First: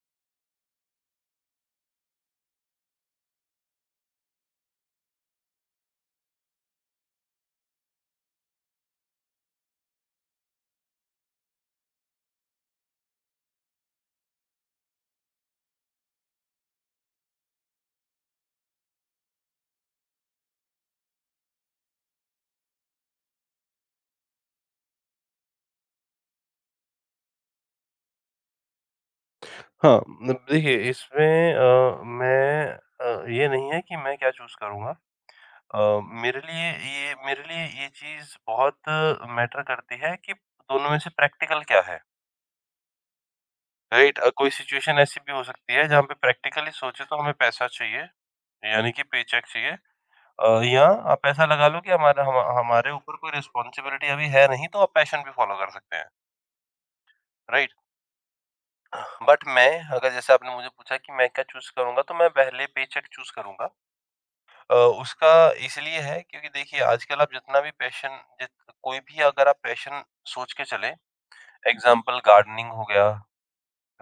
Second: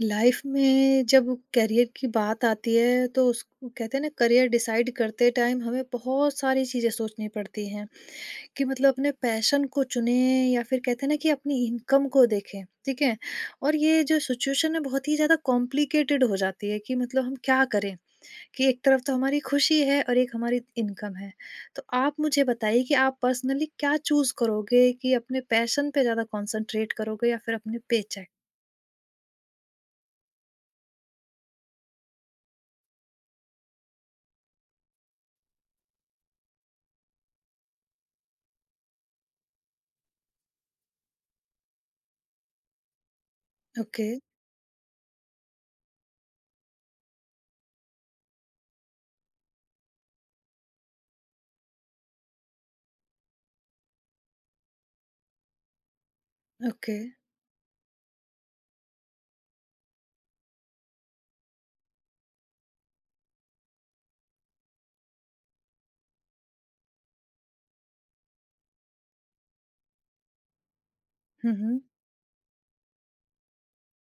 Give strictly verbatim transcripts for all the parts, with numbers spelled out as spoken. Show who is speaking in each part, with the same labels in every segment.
Speaker 1: Life में जब career की बात आती है तो उस कहते हैं ना, करियर डिसाइड करते टाइम हमें बहुत सारी चीज़ें सोचनी पड़ती हैं कि मतलब अपने पैशन को चुने या फिर कहते हैं ना कि अपनी इनकम को देखें। ठीक है। और ये जो सिचुएशन है बहुत ही ज़्यादा कॉम्प्लिकेटेड हो जाती है कि मतलब हम क्या करें कि एक तरफ तो हमारी खुशी है और एक हमारी इनकम है। तो आप मुझे बताइए कि आप पर्सनली क्या चूज़ करोगे, कि अपने पैशन पे ज़्यादा कॉन्सेंट्रेट करोगे या फिर अपने पे चेक।
Speaker 2: हाँ, न देखिए इसमें अ, मैं अ, ये नहीं है कि मैं क्या चूज़ करूँगा। अ, मेरे लिए ये मेरे लिए ये चीज़ बहुत मैटर करती है कि दोनों में से प्रैक्टिकल क्या है,
Speaker 1: ओके।
Speaker 2: राइट? अ, कोई सिचुएशन ऐसी भी हो सकती है जहाँ पे प्रैक्टिकली सोचे तो हमें पैसा चाहिए, यानी कि पेचेक चाहिए। अ, या आप ऐसा लगा लो कि हमारा हम हमारे ऊपर कोई रिस्पॉन्सिबिलिटी अभी है नहीं तो आप पैशन भी फ़ॉलो कर सकते हैं,
Speaker 1: ओके
Speaker 2: राइट? बट मैं अगर जैसे आपने मुझे पूछा कि मैं क्या चूज़ करूँगा, तो मैं पहले पेचेक चूज़ करूँगा। अ, उसका इसलिए है क्योंकि देखिए आजकल आप जितना भी पैशन जित कोई भी अगर आप पैशन सोच के चलें।
Speaker 1: हम्म
Speaker 2: एग्ज़ाम्पल गार्डनिंग हो गया,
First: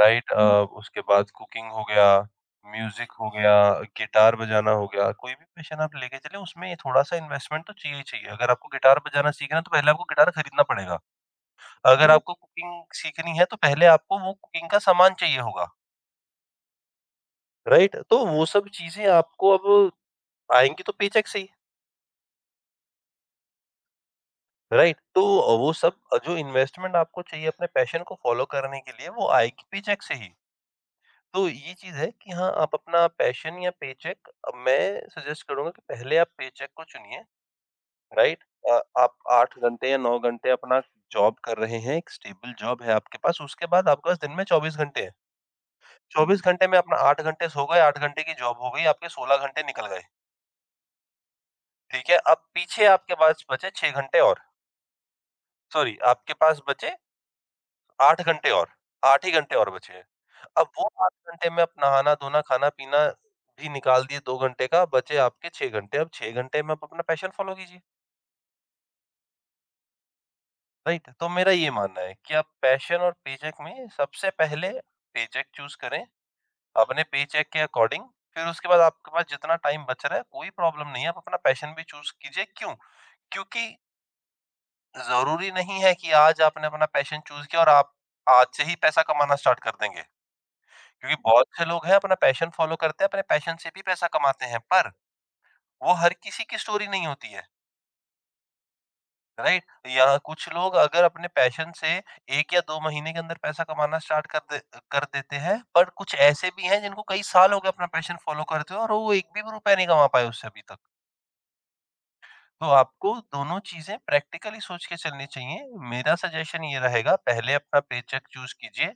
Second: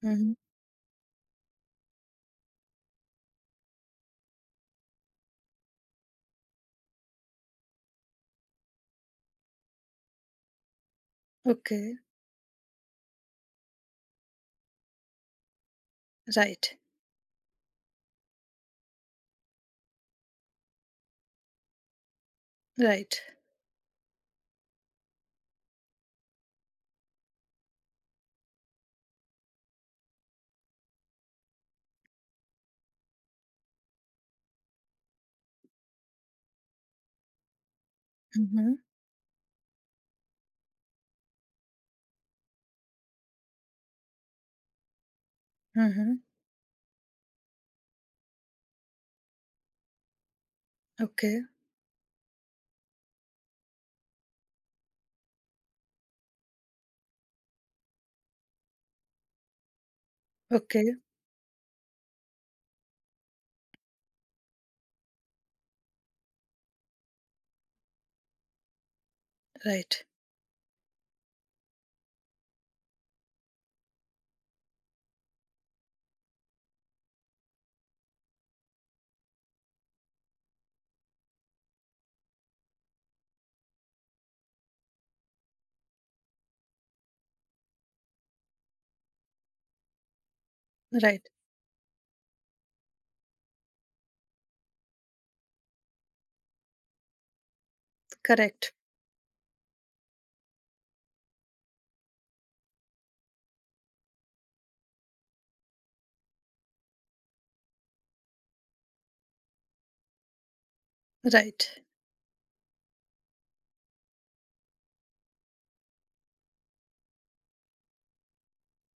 Speaker 2: राइट?
Speaker 1: हुँ,
Speaker 2: अ, हुँ। उसके बाद कुकिंग हो गया, म्यूज़िक हो गया, गिटार बजाना हो गया, कोई भी पैशन आप लेके चलें उसमें थोड़ा-सा इन्वेस्टमेंट तो चाहिए ही चाहिए। अगर आपको गिटार बजाना सीखना है तो पहले आपको गिटार खरीदना पड़ेगा।
Speaker 1: ओके,
Speaker 2: अगर हुँ। आपको कुकिंग सीखनी है तो पहले आपको वो कुकिंग का सामान चाहिए होगा,
Speaker 1: राइट,
Speaker 2: राइट? तो वो सब चीज़ें आपको अब आएँगी तो पेचेक से ही।
Speaker 1: राइट।
Speaker 2: राइट तो वो सब जो इन्वेस्टमेंट आपको चाहिए अपने पैशन को फॉलो करने के लिए वो आएगी पेचेक से ही। तो ये चीज है कि हाँ आप अपना पैशन या पेचेक मैं सजेस्ट करूंगा कि पहले आप पेचेक को चुनिए। राइट?
Speaker 1: हुँ, हुँ,
Speaker 2: आप आठ घंटे या नौ घंटे अपना जॉब कर रहे हैं, एक स्टेबल जॉब है आपके पास, उसके बाद आपके पास दिन में चौबीस घंटे हैं।
Speaker 1: हुँ, हुँ,
Speaker 2: चौबीस घंटे में अपना आठ घंटे सो गए, आठ घंटे की जॉब हो गई, आपके सोलह घंटे निकल गए।
Speaker 1: ओके,
Speaker 2: ठीक है, अब पीछे आपके पास बचे छह घंटे और सॉरी, आपके पास बचे आठ घंटे और आठ ही घंटे और बचे। अब
Speaker 1: ओके,
Speaker 2: वो आठ घंटे में आप नहाना-धोना, खाना-पीना भी निकाल दिए दो घंटे का, बचे आपके छह घंटे। अब छह घंटे में आप अपना पैशन फ़ॉलो कीजिए,
Speaker 1: राइट,
Speaker 2: राइट? तो मेरा ये मानना है कि आप पैशन और पेचेक में सबसे पहले पेचेक चूज़ करें, अपने पेचेक के अकॉर्डिंग। फिर उसके बाद आपके पास जितना टाइम बच रहा है, कोई प्रॉब्लम नहीं है, आप अपना पैशन भी चूज़ कीजिए। क्यों? क्योंकि ज़रूरी नहीं है कि आज आपने अपना पैशन चूज़ किया और आप आज से ही पैसा कमाना स्टार्ट कर देंगे। क्योंकि
Speaker 1: राइट,
Speaker 2: बहुत से लोग हैं अपना पैशन फ़ॉलो करते हैं, अपने पैशन से भी पैसा कमाते हैं। पर वो हर किसी की स्टोरी नहीं होती है,
Speaker 1: करेक्ट,
Speaker 2: राइट? या कुछ लोग अगर अपने पैशन से एक या दो महीने के अंदर पैसा कमाना स्टार्ट कर दे कर देते हैं, पर कुछ ऐसे भी हैं जिनको कई साल हो गए अपना पैशन फ़ॉलो करते हुए और वो एक भी रुपया नहीं कमा पाए उससे अभी तक।
Speaker 1: राइट।
Speaker 2: तो आपको दोनों चीज़ें प्रैक्टिकली सोच के चलनी चाहिए। मेरा सजेशन ये रहेगा, पहले अपना पेचेक चूज़ कीजिए,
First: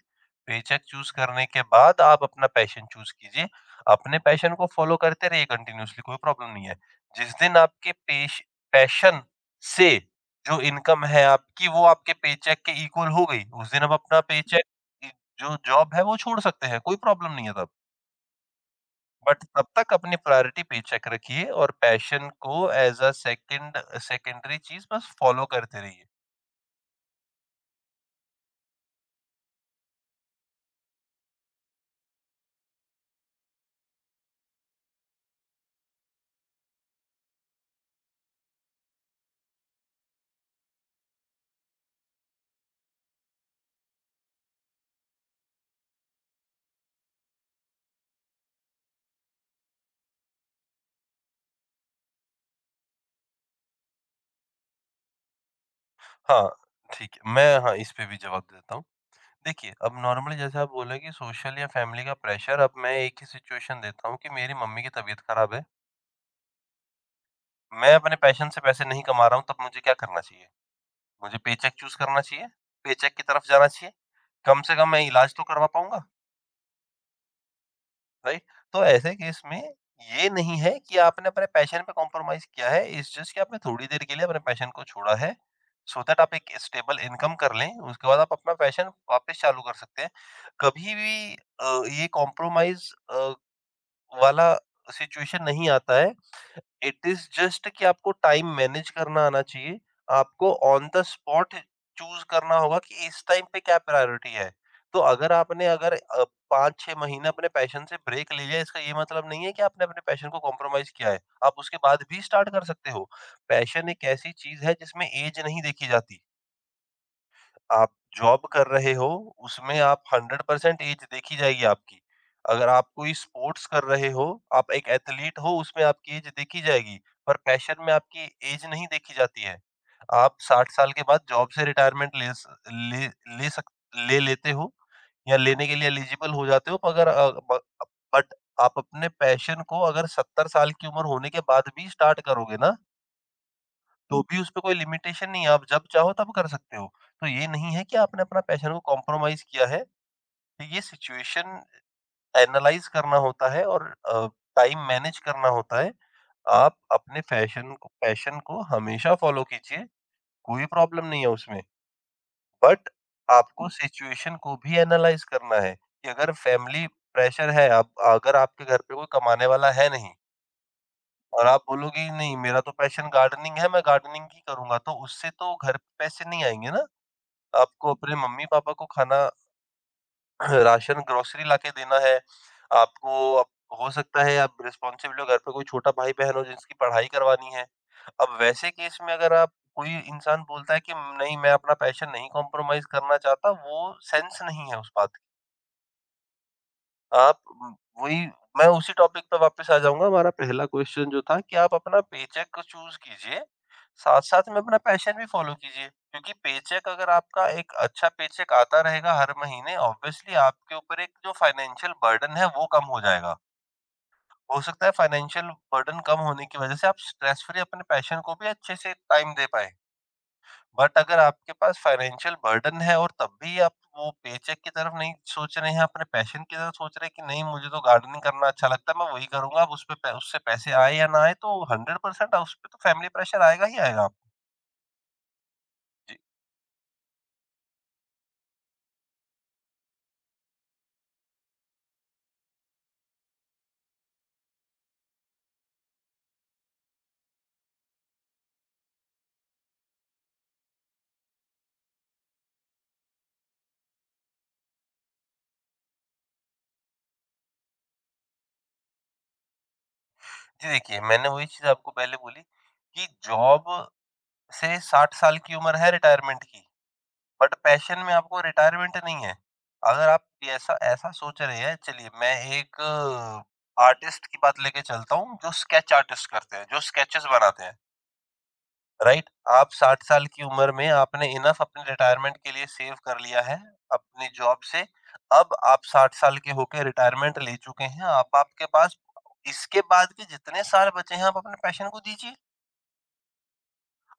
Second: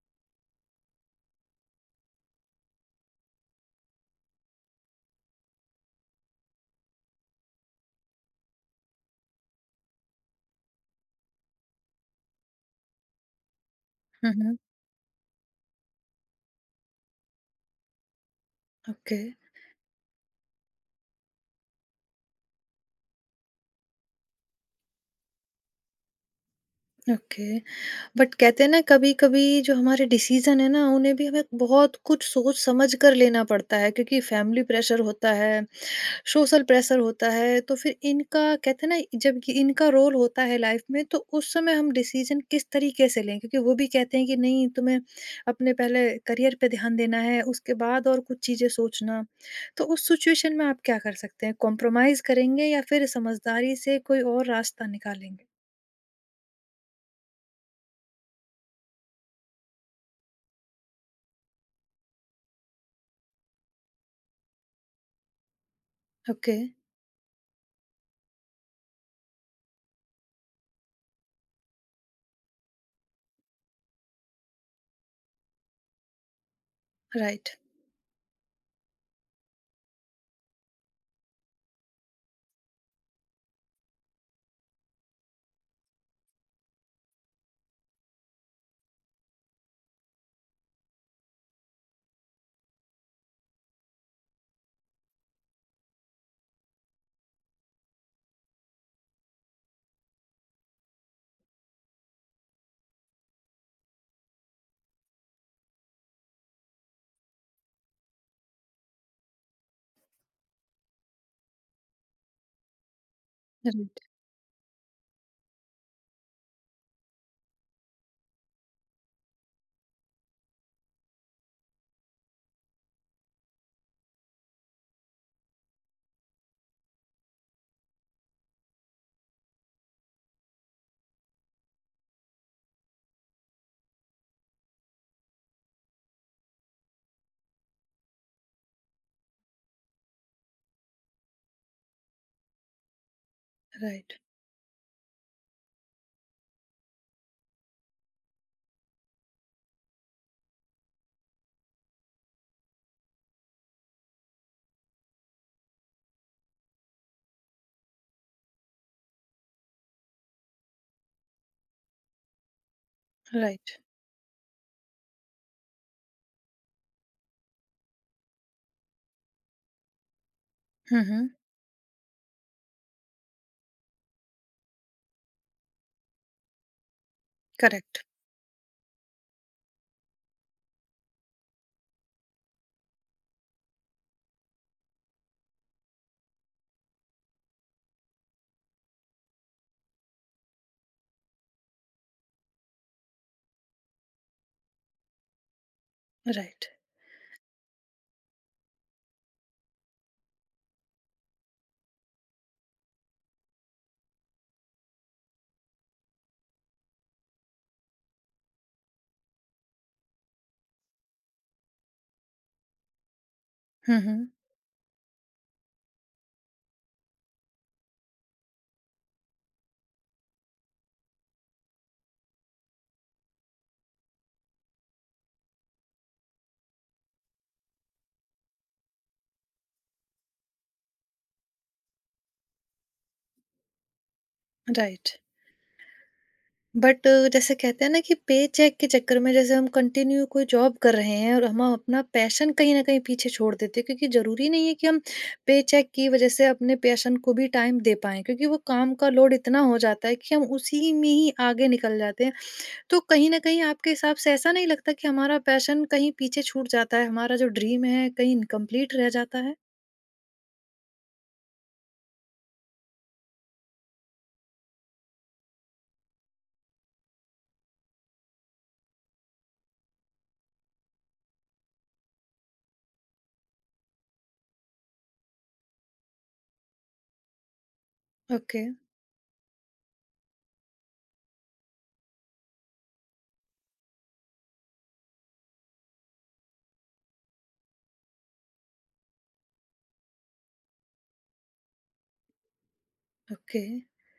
Speaker 2: पेचेक चूज़ करने के बाद आप अपना पैशन चूज़ कीजिए। अपने पैशन को फ़ॉलो करते रहिए कंटिन्यूअसली, कोई प्रॉब्लम नहीं है। जिस दिन आपके पेश पैशन से जो इनकम है आपकी वो आपके पेचेक के इक्वल हो गई, उस दिन आप अपना
Speaker 1: हुँ, हुँ,
Speaker 2: पेचेक, इ जो जॉब है वो छोड़ सकते हैं, कोई प्रॉब्लम नहीं है तब।
Speaker 1: ओके,
Speaker 2: बट तब तक अपनी प्रायोरिटी पेचेक रखिए और पैशन को एज अ सेकंड सेकेंडरी चीज बस फॉलो करते रहिए।
Speaker 1: ओके। बट कहते हैं ना, कभी-कभी जो हमारे डिसीज़न है ना, उन्हें भी हमें बहुत कुछ सोच समझ कर लेना पड़ता है, क्योंकि फैमिली प्रेशर होता है, सोशल प्रेशर होता है। तो फिर इनका कहते हैं ना, जब ये इनका रोल होता है लाइफ में, तो उस समय हम डिसीजन किस तरीके से लें? क्योंकि वो भी कहते हैं कि नहीं, तुम्हें अपने पहले करियर पे ध्यान देना है, उसके बाद और कुछ चीजें सोचना। तो उस सिचुएशन में आप क्या कर सकते हैं? कॉम्प्रोमाइज करेंगे या फिर समझदारी से कोई और रास्ता निकालेंगे?
Speaker 2: हाँ, ठीक है, मैं हाँ, इस पे भी जवाब देता हूँ। देखिए, अब नॉर्मली जैसे आप बोले कि सोशल या फैमिली का प्रेशर, अब मैं एक ही सिचुएशन देता हूँ कि मेरी मम्मी की तबीयत खराब है।
Speaker 1: ओके।
Speaker 2: मैं अपने पैशन से पैसे नहीं कमा रहा हूँ, तब मुझे क्या करना चाहिए? मुझे पेचेक चूज़ करना चाहिए? पेचेक की तरफ जाना चाहिए? कम से कम मैं इलाज तो करवा पाऊँगा।
Speaker 1: Right
Speaker 2: right? तो ऐसे केस में ये नहीं है कि आपने अपने पैशन पे कॉम्प्रोमाइज़ किया है, इट्स जस्ट कि आपने थोड़ी देर के लिए अपने पैशन को छोड़ा है, सो so दैट आप एक स्टेबल इनकम कर लें, उसके बाद आप अपना पैशन वापस चालू कर सकते हैं। कभी भी अ, ये कॉम्प्रोमाइज़ अ, वाला सिचुएशन नहीं आता है। इट इज़ जस्ट कि आपको टाइम मैनेज करना आना चाहिए। आपको ऑन द स्पॉट चूज़ करना होगा कि इस टाइम पे क्या प्रायोरिटी है। तो अगर आपने अगर अ, पाँच छह महीने अपने पैशन से ब्रेक ले लिया, इसका ये मतलब नहीं है कि आपने अपने पैशन को कॉम्प्रोमाइज़ किया है। आप उसके बाद भी स्टार्ट कर सकते हो। पैशन
Speaker 1: राइट
Speaker 2: एक ऐसी चीज़ है जिसमें ऐज नहीं देखी जाती। आप जॉब कर रहे हो, उसमें आप हंड्रेड परसेंट एज देखी जाएगी आपकी। अगर आप कोई स्पोर्ट्स कर रहे हो, आप एक एथलीट हो, उसमें आपकी एज देखी जाएगी, पर पैशन में आपकी एज नहीं देखी जाती है। आप साठ साल के बाद जॉब से रिटायरमेंट ले स ले ले सक ले लेते हो या लेने के लिए एलिजिबल हो जाते हो, मगर अ, ब बट आप अपने पैशन को अगर सत्तर साल की उम्र होने के बाद भी स्टार्ट करोगे ना,
Speaker 1: राइट
Speaker 2: तो भी उसपे कोई लिमिटेशन नहीं है, आप जब चाहो तब कर सकते हो। तो ये नहीं है कि आपने अपना पैशन को कॉम्प्रोमाइज़ किया है, तो ये सिचुएशन एनालाइज़ करना होता है और अ, टाइम मैनेज करना होता है। आप अपने फैशन को पैशन को हमेशा फ़ॉलो कीजिए, कोई प्रॉब्लम नहीं है उसमें। बट आपको
Speaker 1: राइट
Speaker 2: सिचुएशन को भी एनालाइज़ करना है कि अगर फैमिली प्रेशर है, आप अगर आपके घर पे कोई कमाने वाला है नहीं
Speaker 1: हम्म हम्म
Speaker 2: और आप बोलोगे नहीं मेरा तो पैशन गार्डनिंग है, मैं गार्डनिंग ही करूँगा, तो उससे तो घर पे पैसे नहीं आएँगे ना। आपको
Speaker 1: करेक्ट
Speaker 2: अपने मम्मी-पापा को खाना राशन ग्रोसरी लाके देना है, आपको अप हो सकता है आप रिस्पॉन्सिबल हो, घर पे कोई छोटा भाई-बहन हो जिसकी पढ़ाई करवानी है। अब वैसे केस में अगर आप कोई इंसान बोलता है कि नहीं मैं अपना पैशन नहीं कॉम्प्रोमाइज़ करना चाहता, वो सेंस नहीं है उस बात।
Speaker 1: राइट
Speaker 2: आप उम, वही मैं उसी टॉपिक पे वापस आ जाऊँगा, हमारा पहला क्वेश्चन जो था कि आप अपना पेचेक को चूज़ कीजिए, साथ-साथ में अपना पैशन भी फ़ॉलो कीजिए। क्योंकि पेचेक अगर आपका एक अच्छा पेचेक आता रहेगा हर महीने ऑब्वियसली आपके ऊपर एक जो फाइनेंशियल बर्डन है वो कम हो जाएगा।
Speaker 1: हम्म हम्म
Speaker 2: हो सकता है फाइनेंशियल बर्डन कम होने की वज़ह से आप स्ट्रेस फ्री अपने पैशन को भी अच्छे से टाइम दे पाएँ। बट अगर आपके पास फाइनेंशियल बर्डन है और तब भी आप वो पेचेक की तरफ नहीं सोच रहे हैं, अपने पैशन की तरफ सोच रहे हैं कि नहीं मुझे तो गार्डनिंग करना अच्छा लगता है, मैं वही करूँगा। अब उसपे पै उससे पैसे आए या ना आए तो हंड्रेड परसेंट उसपे तो फैमिली प्रेशर आएगा ही आएगा आपको।
Speaker 1: राइट
Speaker 2: जी,
Speaker 1: बट जैसे कहते हैं ना कि पे चेक के चक्कर में जैसे हम कंटिन्यू कोई जॉब कर रहे हैं, और हम अपना पैशन कहीं ना कहीं पीछे छोड़ देते हैं, क्योंकि जरूरी नहीं है कि हम पे चेक की वजह से अपने पैशन को भी टाइम दे पाएं, क्योंकि वो काम का लोड इतना हो जाता है कि हम उसी में ही आगे निकल जाते हैं। तो कहीं ना कहीं आपके हिसाब से ऐसा नहीं लगता कि हमारा पैशन कहीं पीछे छूट जाता है, हमारा जो ड्रीम है कहीं इनकम्प्लीट रह जाता है?
Speaker 2: जी देखिए मैंने वही चीज़ आपको पहले बोली कि जॉब से साठ साल की उम्र है रिटायरमेंट की। बट पैशन में आपको रिटायरमेंट नहीं है। अगर आप ये ऐसा ऐसा सोच रहे हैं चलिए मैं एक आर्टिस्ट की बात लेके चलता हूँ जो स्केच आर्टिस्ट करते हैं, जो स्केचेस बनाते हैं,
Speaker 1: ओके।
Speaker 2: राइट? आप साठ साल की उम्र में आपने इनफ अपने रिटायरमेंट के लिए सेव कर लिया है अपनी जॉब से। अब आप साठ साल के होके रिटायरमेंट ले चुके हैं। आप आपके पास इसके बाद के जितने साल बचे हैं आप अपने पैशन को दीजिए।
Speaker 1: ओके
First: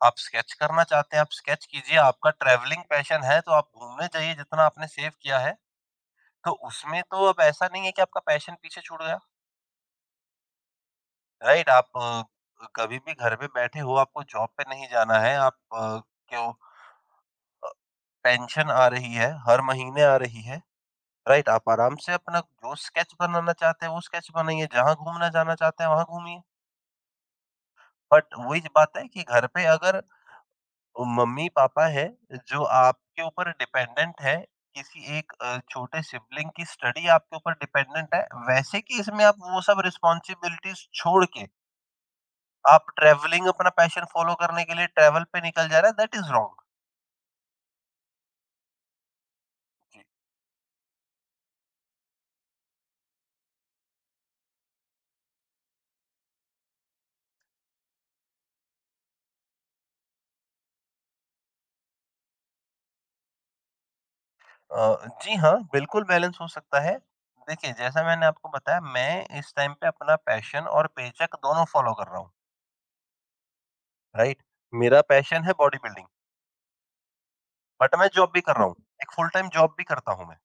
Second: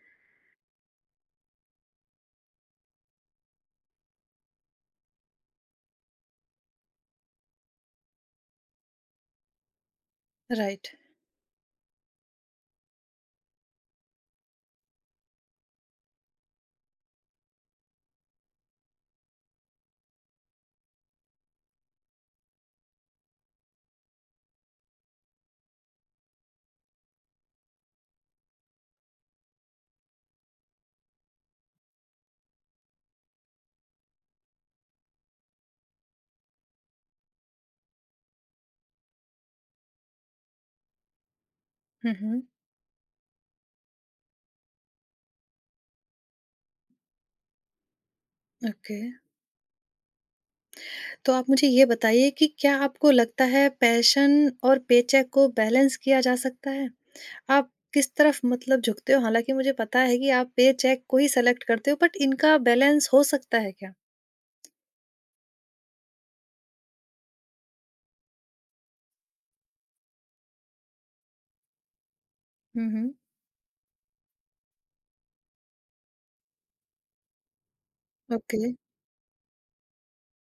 Speaker 2: आप स्केच करना चाहते हैं, आप स्केच कीजिए। आपका ट्रैवलिंग पैशन है तो आप घूमने जाइए जितना आपने सेव किया है। तो उसमें तो अब ऐसा नहीं है कि आपका पैशन पीछे छूट गया,
Speaker 1: राइट
Speaker 2: राइट? आप अ, कभी भी घर में बैठे हो, आपको जॉब पे नहीं जाना है, आप अ, क्यों अ, पेंशन आ रही है, हर महीने आ रही है, राइट? आप आराम से अपना जो स्केच बनाना चाहते हैं, वो स्केच बनाइए, जहाँ घूमना जाना चाहते हैं, वहाँ घूमिए। बट वही बात है कि घर पे अगर मम्मी-पापा हैं, जो आपके ऊपर डिपेंडेंट है, किसी एक अ, छोटे सिबलिंग की स्टडी आपके ऊपर डिपेंडेंट है, वैसे कि इसमें आप वो सब रिस्पॉन्सिबिलिटीज़ छोड़ के
Speaker 1: हम्म
Speaker 2: आप ट्रैवलिंग अपना पैशन फ़ॉलो करने के लिए ट्रैवल पे निकल जा रहा है दैट इज़ रॉन्ग।
Speaker 1: ओके
Speaker 2: जी।
Speaker 1: तो आप मुझे ये बताइए कि क्या आपको लगता है पैशन और पेचेक को बैलेंस किया जा सकता है? आप किस तरफ मतलब झुकते हो? हालाँकि मुझे पता है कि आप पेचेक को ही सेलेक्ट करते हो, बट इनका बैलेंस हो सकता है क्या?
Speaker 2: अ, जी हाँ, बिल्कुल बैलेंस हो सकता है। देखिए जैसा मैंने आपको बताया मैं इस टाइम पे अपना पैशन और पेचेक दोनों फ़ॉलो कर रहा हूँ,
Speaker 1: हुँ, हुँ।
Speaker 2: राइट? मेरा पैशन है बॉडी बिल्डिंग, बट मैं जॉब भी कर रहा
Speaker 1: ओके।
Speaker 2: हूँ। एक फुल टाइम जॉब भी करता हूँ मैं।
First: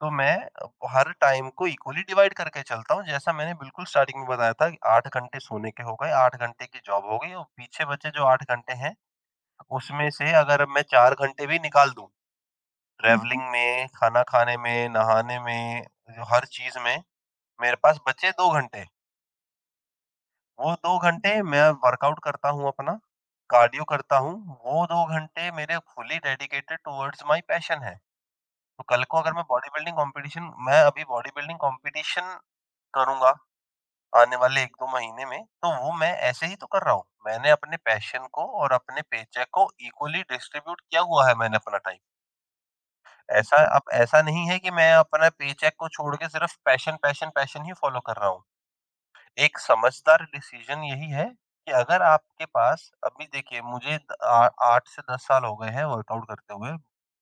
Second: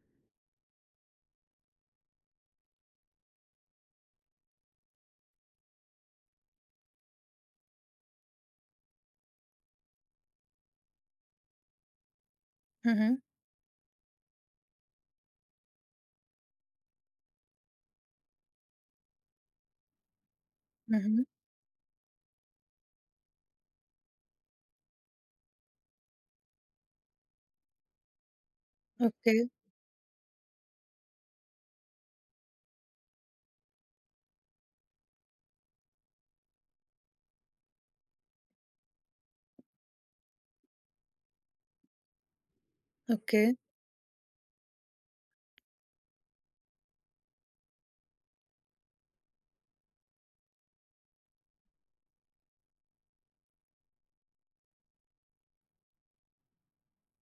Speaker 2: तो मैं अ, हर टाइम को इक्वली डिवाइड करके चलता हूँ, जैसा मैंने बिल्कुल स्टार्टिंग में बताया था कि आठ घंटे सोने के हो गए, आठ घंटे की जॉब हो गई, और पीछे बचे जो आठ घंटे हैं, उसमें से अगर मैं चार घंटे भी निकाल दूँ
Speaker 1: हुँ, हुँ।
Speaker 2: ट्रैवलिंग में, खाना खाने में, नहाने में, हर चीज़ में, मेरे पास बचे दो घंटे। वो दो
Speaker 1: हुँ, हुँ।
Speaker 2: घंटे मैं वर्कआउट करता हूँ अपना, कार्डियो करता हूँ। वो दो घंटे मेरे fully dedicated towards my passion है। तो कल को अगर
Speaker 1: ओके,
Speaker 2: मैं बॉडी बिल्डिंग कॉम्पिटिशन, मैं अभी बॉडी बिल्डिंग कॉम्पिटिशन करूँगा आने वाले एक से दो महीने में, तो वो मैं ऐसे ही तो कर रहा हूँ। मैंने अपने पैशन को और अपने पेचेक को इक्वली डिस्ट्रीब्यूट किया हुआ है, मैंने अपना टाइम।
Speaker 1: ओके।
Speaker 2: ऐसा, अब ऐसा नहीं है कि मैं अपना पेचेक को छोड़ के सिर्फ पैशन, पैशन, पैशन ही फ़ॉलो कर रहा हूँ। एक समझदार डिसीज़न यही है कि अगर आपके पास अभी, देखिए मुझे द आ आठ से दस साल हो गए हैं वर्कआउट करते हुए,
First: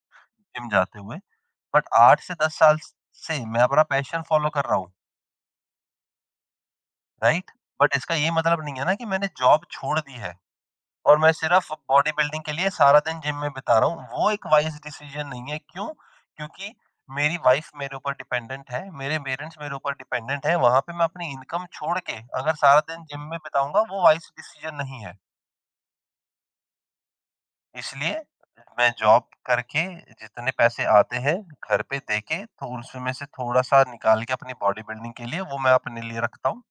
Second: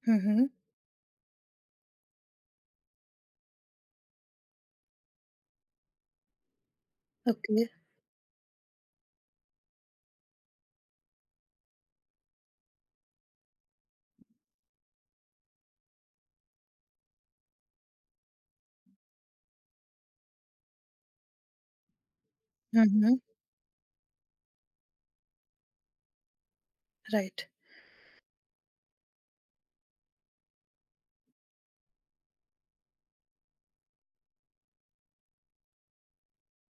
Speaker 1: हुँ, हुँ।
Speaker 2: जिम जाते हुए, बट आठ से दस साल स से मैं अपना पैशन फ़ॉलो कर रहा हूँ, राइट?
Speaker 1: ओके।
Speaker 2: बट इसका ये मतलब नहीं है ना कि मैंने जॉब छोड़ दी है, और मैं सिर्फ़ बॉडी बिल्डिंग के लिए सारा दिन जिम में बिता रहा हूँ, वो एक वाइज़ डिसीज़न नहीं है, क्यों? क्योंकि मेरी वाइफ़ मेरे ऊपर डिपेंडेंट है, मेरे पेरेंट्स मेरे ऊपर डिपेंडेंट हैं, वहाँ पे मैं अपनी इनकम छोड़ के अगर सारा
Speaker 1: हुँ,
Speaker 2: दिन
Speaker 1: हुँ।
Speaker 2: जिम में बिताऊँगा, वो वाइज़ डिसीज़न नहीं है।
Speaker 1: राइट।
Speaker 2: इसलिए मैं जॉब करके जितने पैसे आते हैं, घर पे देके, तो उसमें में से थोड़ा-सा निकाल के अपनी बॉडी बिल्डिंग के लिए वो मैं अपने लिए रखता हूँ।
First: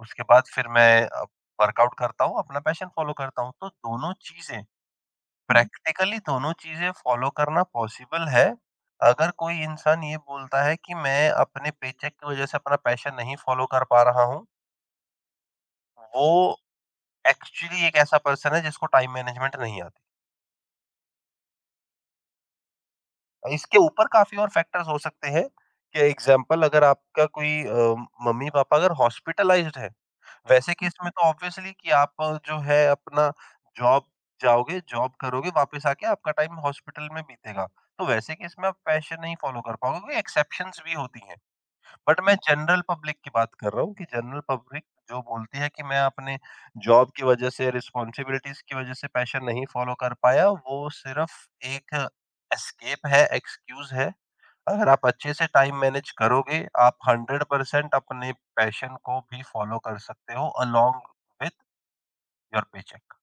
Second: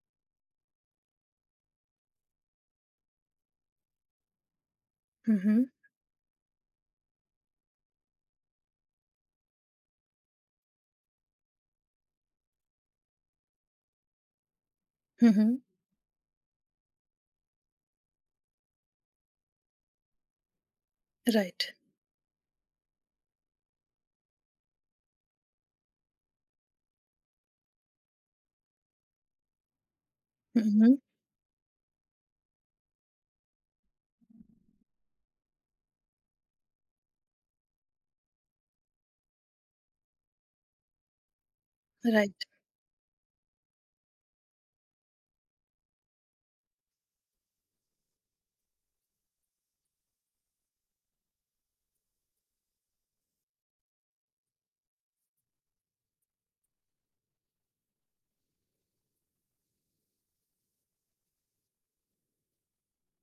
Speaker 2: उसके बाद फिर मैं अ, वर्कआउट करता हूँ, अपना पैशन फ़ॉलो करता हूँ, तो दोनों चीज़ें,
Speaker 1: हुँ, हुँ।
Speaker 2: प्रैक्टिकली दोनों चीज़ें फ़ॉलो करना पॉसिबल है। अगर कोई इंसान ये बोलता है कि मैं अपने पेचेक की वज़ह से अपना पैशन नहीं फ़ॉलो कर पा रहा हूँ,
Speaker 1: हुँ, हुँ।
Speaker 2: वो एक्चुअली एक ऐसा पर्सन है जिसको टाइम मैनेजमेंट नहीं आती।
Speaker 1: राइट।
Speaker 2: इसके ऊपर काफ़ी और फैक्टर्स हो सकते हैं कि एग्ज़ाम्पल, अगर आपका कोई अ, मम्मी-पापा अगर हॉस्पिटलाइज़्ड है,
Speaker 1: हुँ,
Speaker 2: वैसे केस
Speaker 1: हुँ।
Speaker 2: में तो ऑब्वियसली कि आप जो है अपना जॉब जाओगे, जॉब करोगे, वापस आके आपका टाइम हॉस्पिटल में बीतेगा। तो वैसे केस में आप पैशन नहीं फ़ॉलो कर पाओगे, क्योंकि एक्सेप्शंस भी होती हैं। बट मैं
Speaker 1: राइट।
Speaker 2: जनरल पब्लिक की बात कर रहा हूँ कि जनरल पब्लिक जो बोलती है कि मैं अपने जॉब की वज़ह से, रिस्पॉन्सिबिलिटीज़ की वज़ह से पैशन नहीं फ़ॉलो कर पाया, वो सिर्फ़ एक एस्केप है, एक्सक्यूज़ है। अगर आप अच्छे से टाइम मैनेज करोगे, आप हंड्रेड परसेंट अपने पैशन को भी फ़ॉलो कर सकते हो along with your paycheck.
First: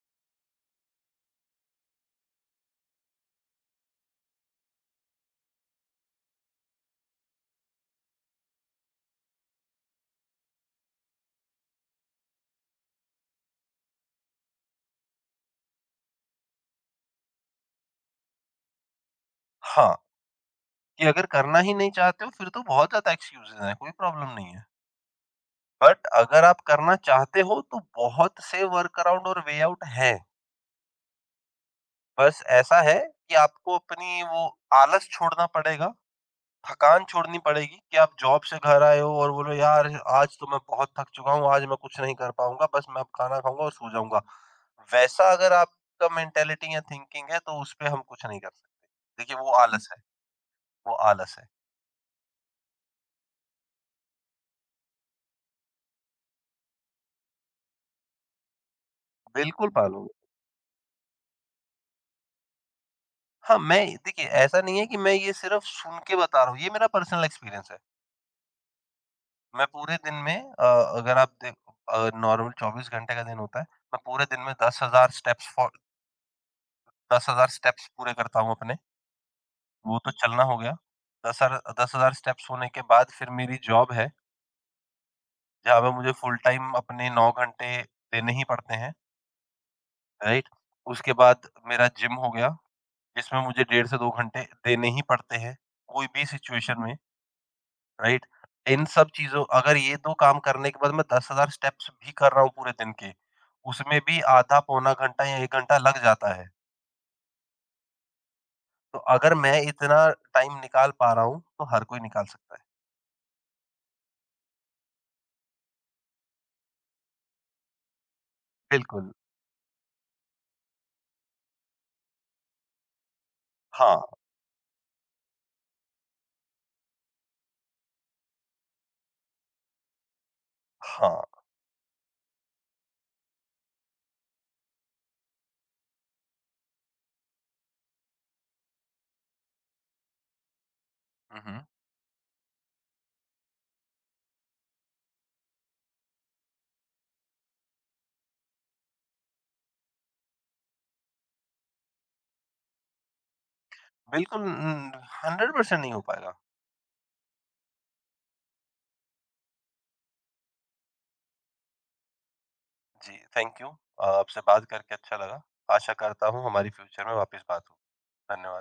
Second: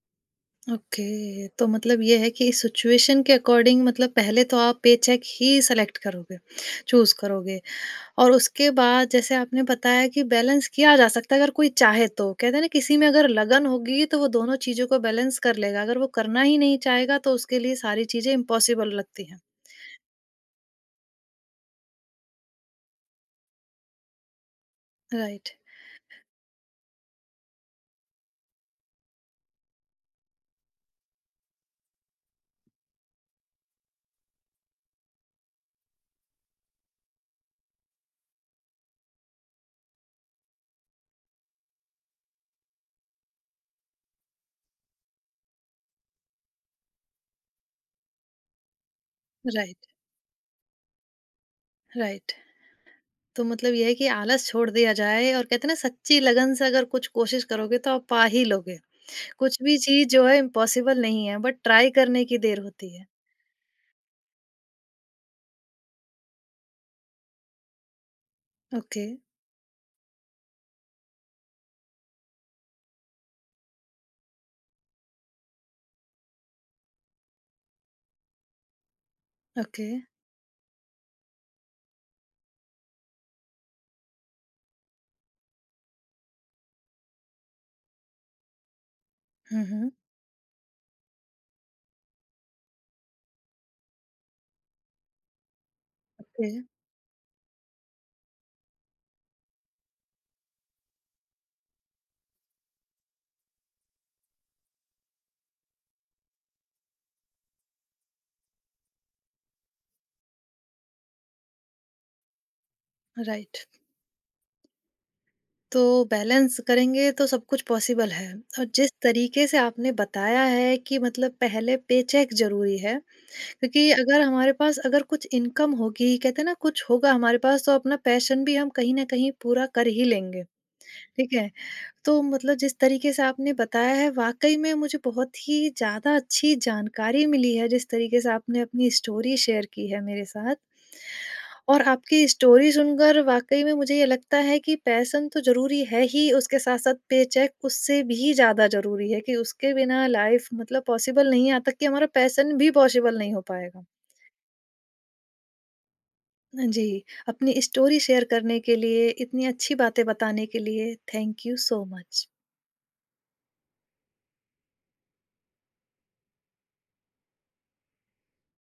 Speaker 1: Okay. तो मतलब ये है कि इस सिचुएशन के अकॉर्डिंग, मतलब पहले तो आप पेचेक ही सेलेक्ट करोगे, चूज़ करोगे। और उसके बाद जैसे आपने बताया कि बैलेंस किया जा सकता है अगर कोई चाहे तो। कहते हैं ना, किसी में अगर लगन होगी तो वो दोनों चीज़ों को बैलेंस कर लेगा, अगर वो करना ही नहीं चाहेगा तो उसके लिए सारी चीज़ें इम्पॉसिबल लगती हैं।
Speaker 2: हाँ, कि अगर करना ही नहीं चाहते हो फिर तो बहुत ज़्यादा एक्सक्यूज़ेज़ हैं, कोई प्रॉब्लम नहीं है।
Speaker 1: राइट,
Speaker 2: बट अगर आप करना चाहते हो तो बहुत से वर्क अराउंड और वे आउट हैं। बस ऐसा है कि आपको अपनी वो आलस छोड़ना पड़ेगा, थकान छोड़नी पड़ेगी, कि आप जॉब से घर आए हो और बोलो, यार आज तो मैं बहुत थक चुका हूँ, आज मैं कुछ नहीं कर पाऊँगा, बस मैं अब खाना खाऊँगा और सो जाऊँगा। वैसा अगर आपका मेंटालिटी या थिंकिंग है तो उसपे हम कुछ नहीं कर सकते। देखिए, वो
Speaker 1: राइट,
Speaker 2: आलस है, वो आलस है।
Speaker 1: राइट। तो मतलब ये है कि आलस छोड़ दिया जाए, और कहते हैं ना सच्ची लगन से अगर कुछ कोशिश करोगे तो आप पा ही लोगे। कुछ
Speaker 2: बिल्कुल
Speaker 1: भी
Speaker 2: पालूँगा।
Speaker 1: चीज़ जो है इम्पॉसिबल नहीं है, बट ट्राई करने की देर होती है।
Speaker 2: हाँ, मैं देखिए ऐसा नहीं है कि मैं ये सिर्फ़ सुन के बता रहा हूँ, ये मेरा पर्सनल एक्सपीरियंस है।
Speaker 1: ओके।
Speaker 2: मैं पूरे दिन में अ, अगर आप दे अ, नॉर्मल चौबीस घंटे का दिन होता है, मैं पूरे दिन में दस हज़ार स्टेप्स फॉर दस हज़ार स्टेप्स पूरे करता हूँ अपने।
Speaker 1: ओके।
Speaker 2: वो तो चलना हो गया। दस हज़ार दस हज़ार स्टेप्स होने के बाद फिर मेरी जॉब है, जहाँ पे मुझे फुल टाइम अपने नौ घंटे देने ही पड़ते हैं,
Speaker 1: हुँ, हुँ।
Speaker 2: राइट? उसके बाद मेरा जिम हो गया, जिसमें मुझे डेढ़ से दो घंटे देने ही पड़ते हैं, कोई भी
Speaker 1: ओके,
Speaker 2: सिचुएशन में, राइट? इन सब चीज़ों, अगर ये दो काम करने के बाद मैं दस हज़ार स्टेप्स भी कर रहा हूँ पूरे दिन के, उसमें भी आधा पौना घंटा या एक घंटा लग जाता है। तो अगर मैं इतना टाइम निकाल पा रहा हूँ, तो हर कोई निकाल सकता है।
Speaker 1: राइट। तो बैलेंस करेंगे तो सब कुछ पॉसिबल है, और जिस
Speaker 2: बिल्कुल।
Speaker 1: तरीके से आपने बताया है कि मतलब पहले पेचेक ज़रूरी है, क्योंकि
Speaker 2: हाँ,
Speaker 1: अगर हमारे पास अगर कुछ इनकम होगी, कहते हैं ना कुछ होगा हमारे पास, तो अपना पैशन भी हम कहीं न कहीं पूरा कर ही लेंगे। ठीक
Speaker 2: हाँ।
Speaker 1: है? तो मतलब जिस तरीके से आपने बताया है वाक़ई में मुझे बहुत ही ज़्यादा अच्छी जानकारी मिली है, जिस तरीके से आपने अपनी स्टोरी शेयर की है मेरे साथ।
Speaker 2: हुँ, हुँ।
Speaker 1: और आपकी स्टोरी सुनकर वाक़ई में मुझे ये लगता है कि पैशन तो ज़रूरी है ही, उसके साथ-साथ पेचेक उससे भी ज़्यादा ज़रूरी है, कि उसके बिना लाइफ़ मतलब पॉसिबल नहीं, यहाँ तक कि हमारा पैशन भी पॉसिबल नहीं हो पाएगा।
Speaker 2: बिल्कुल उम, हंड्रेड परसेंट नहीं हो पाएगा।
Speaker 1: हाँ जी, अपनी स्टोरी शेयर करने के लिए, इतनी अच्छी बातें बताने के लिए थैंक यू सो मच।
Speaker 2: जी, थैंक यू। अ, आपसे बात करके अच्छा लगा। आशा करता हूँ हमारी फ्यूचर में वापस बात हो। धन्यवाद।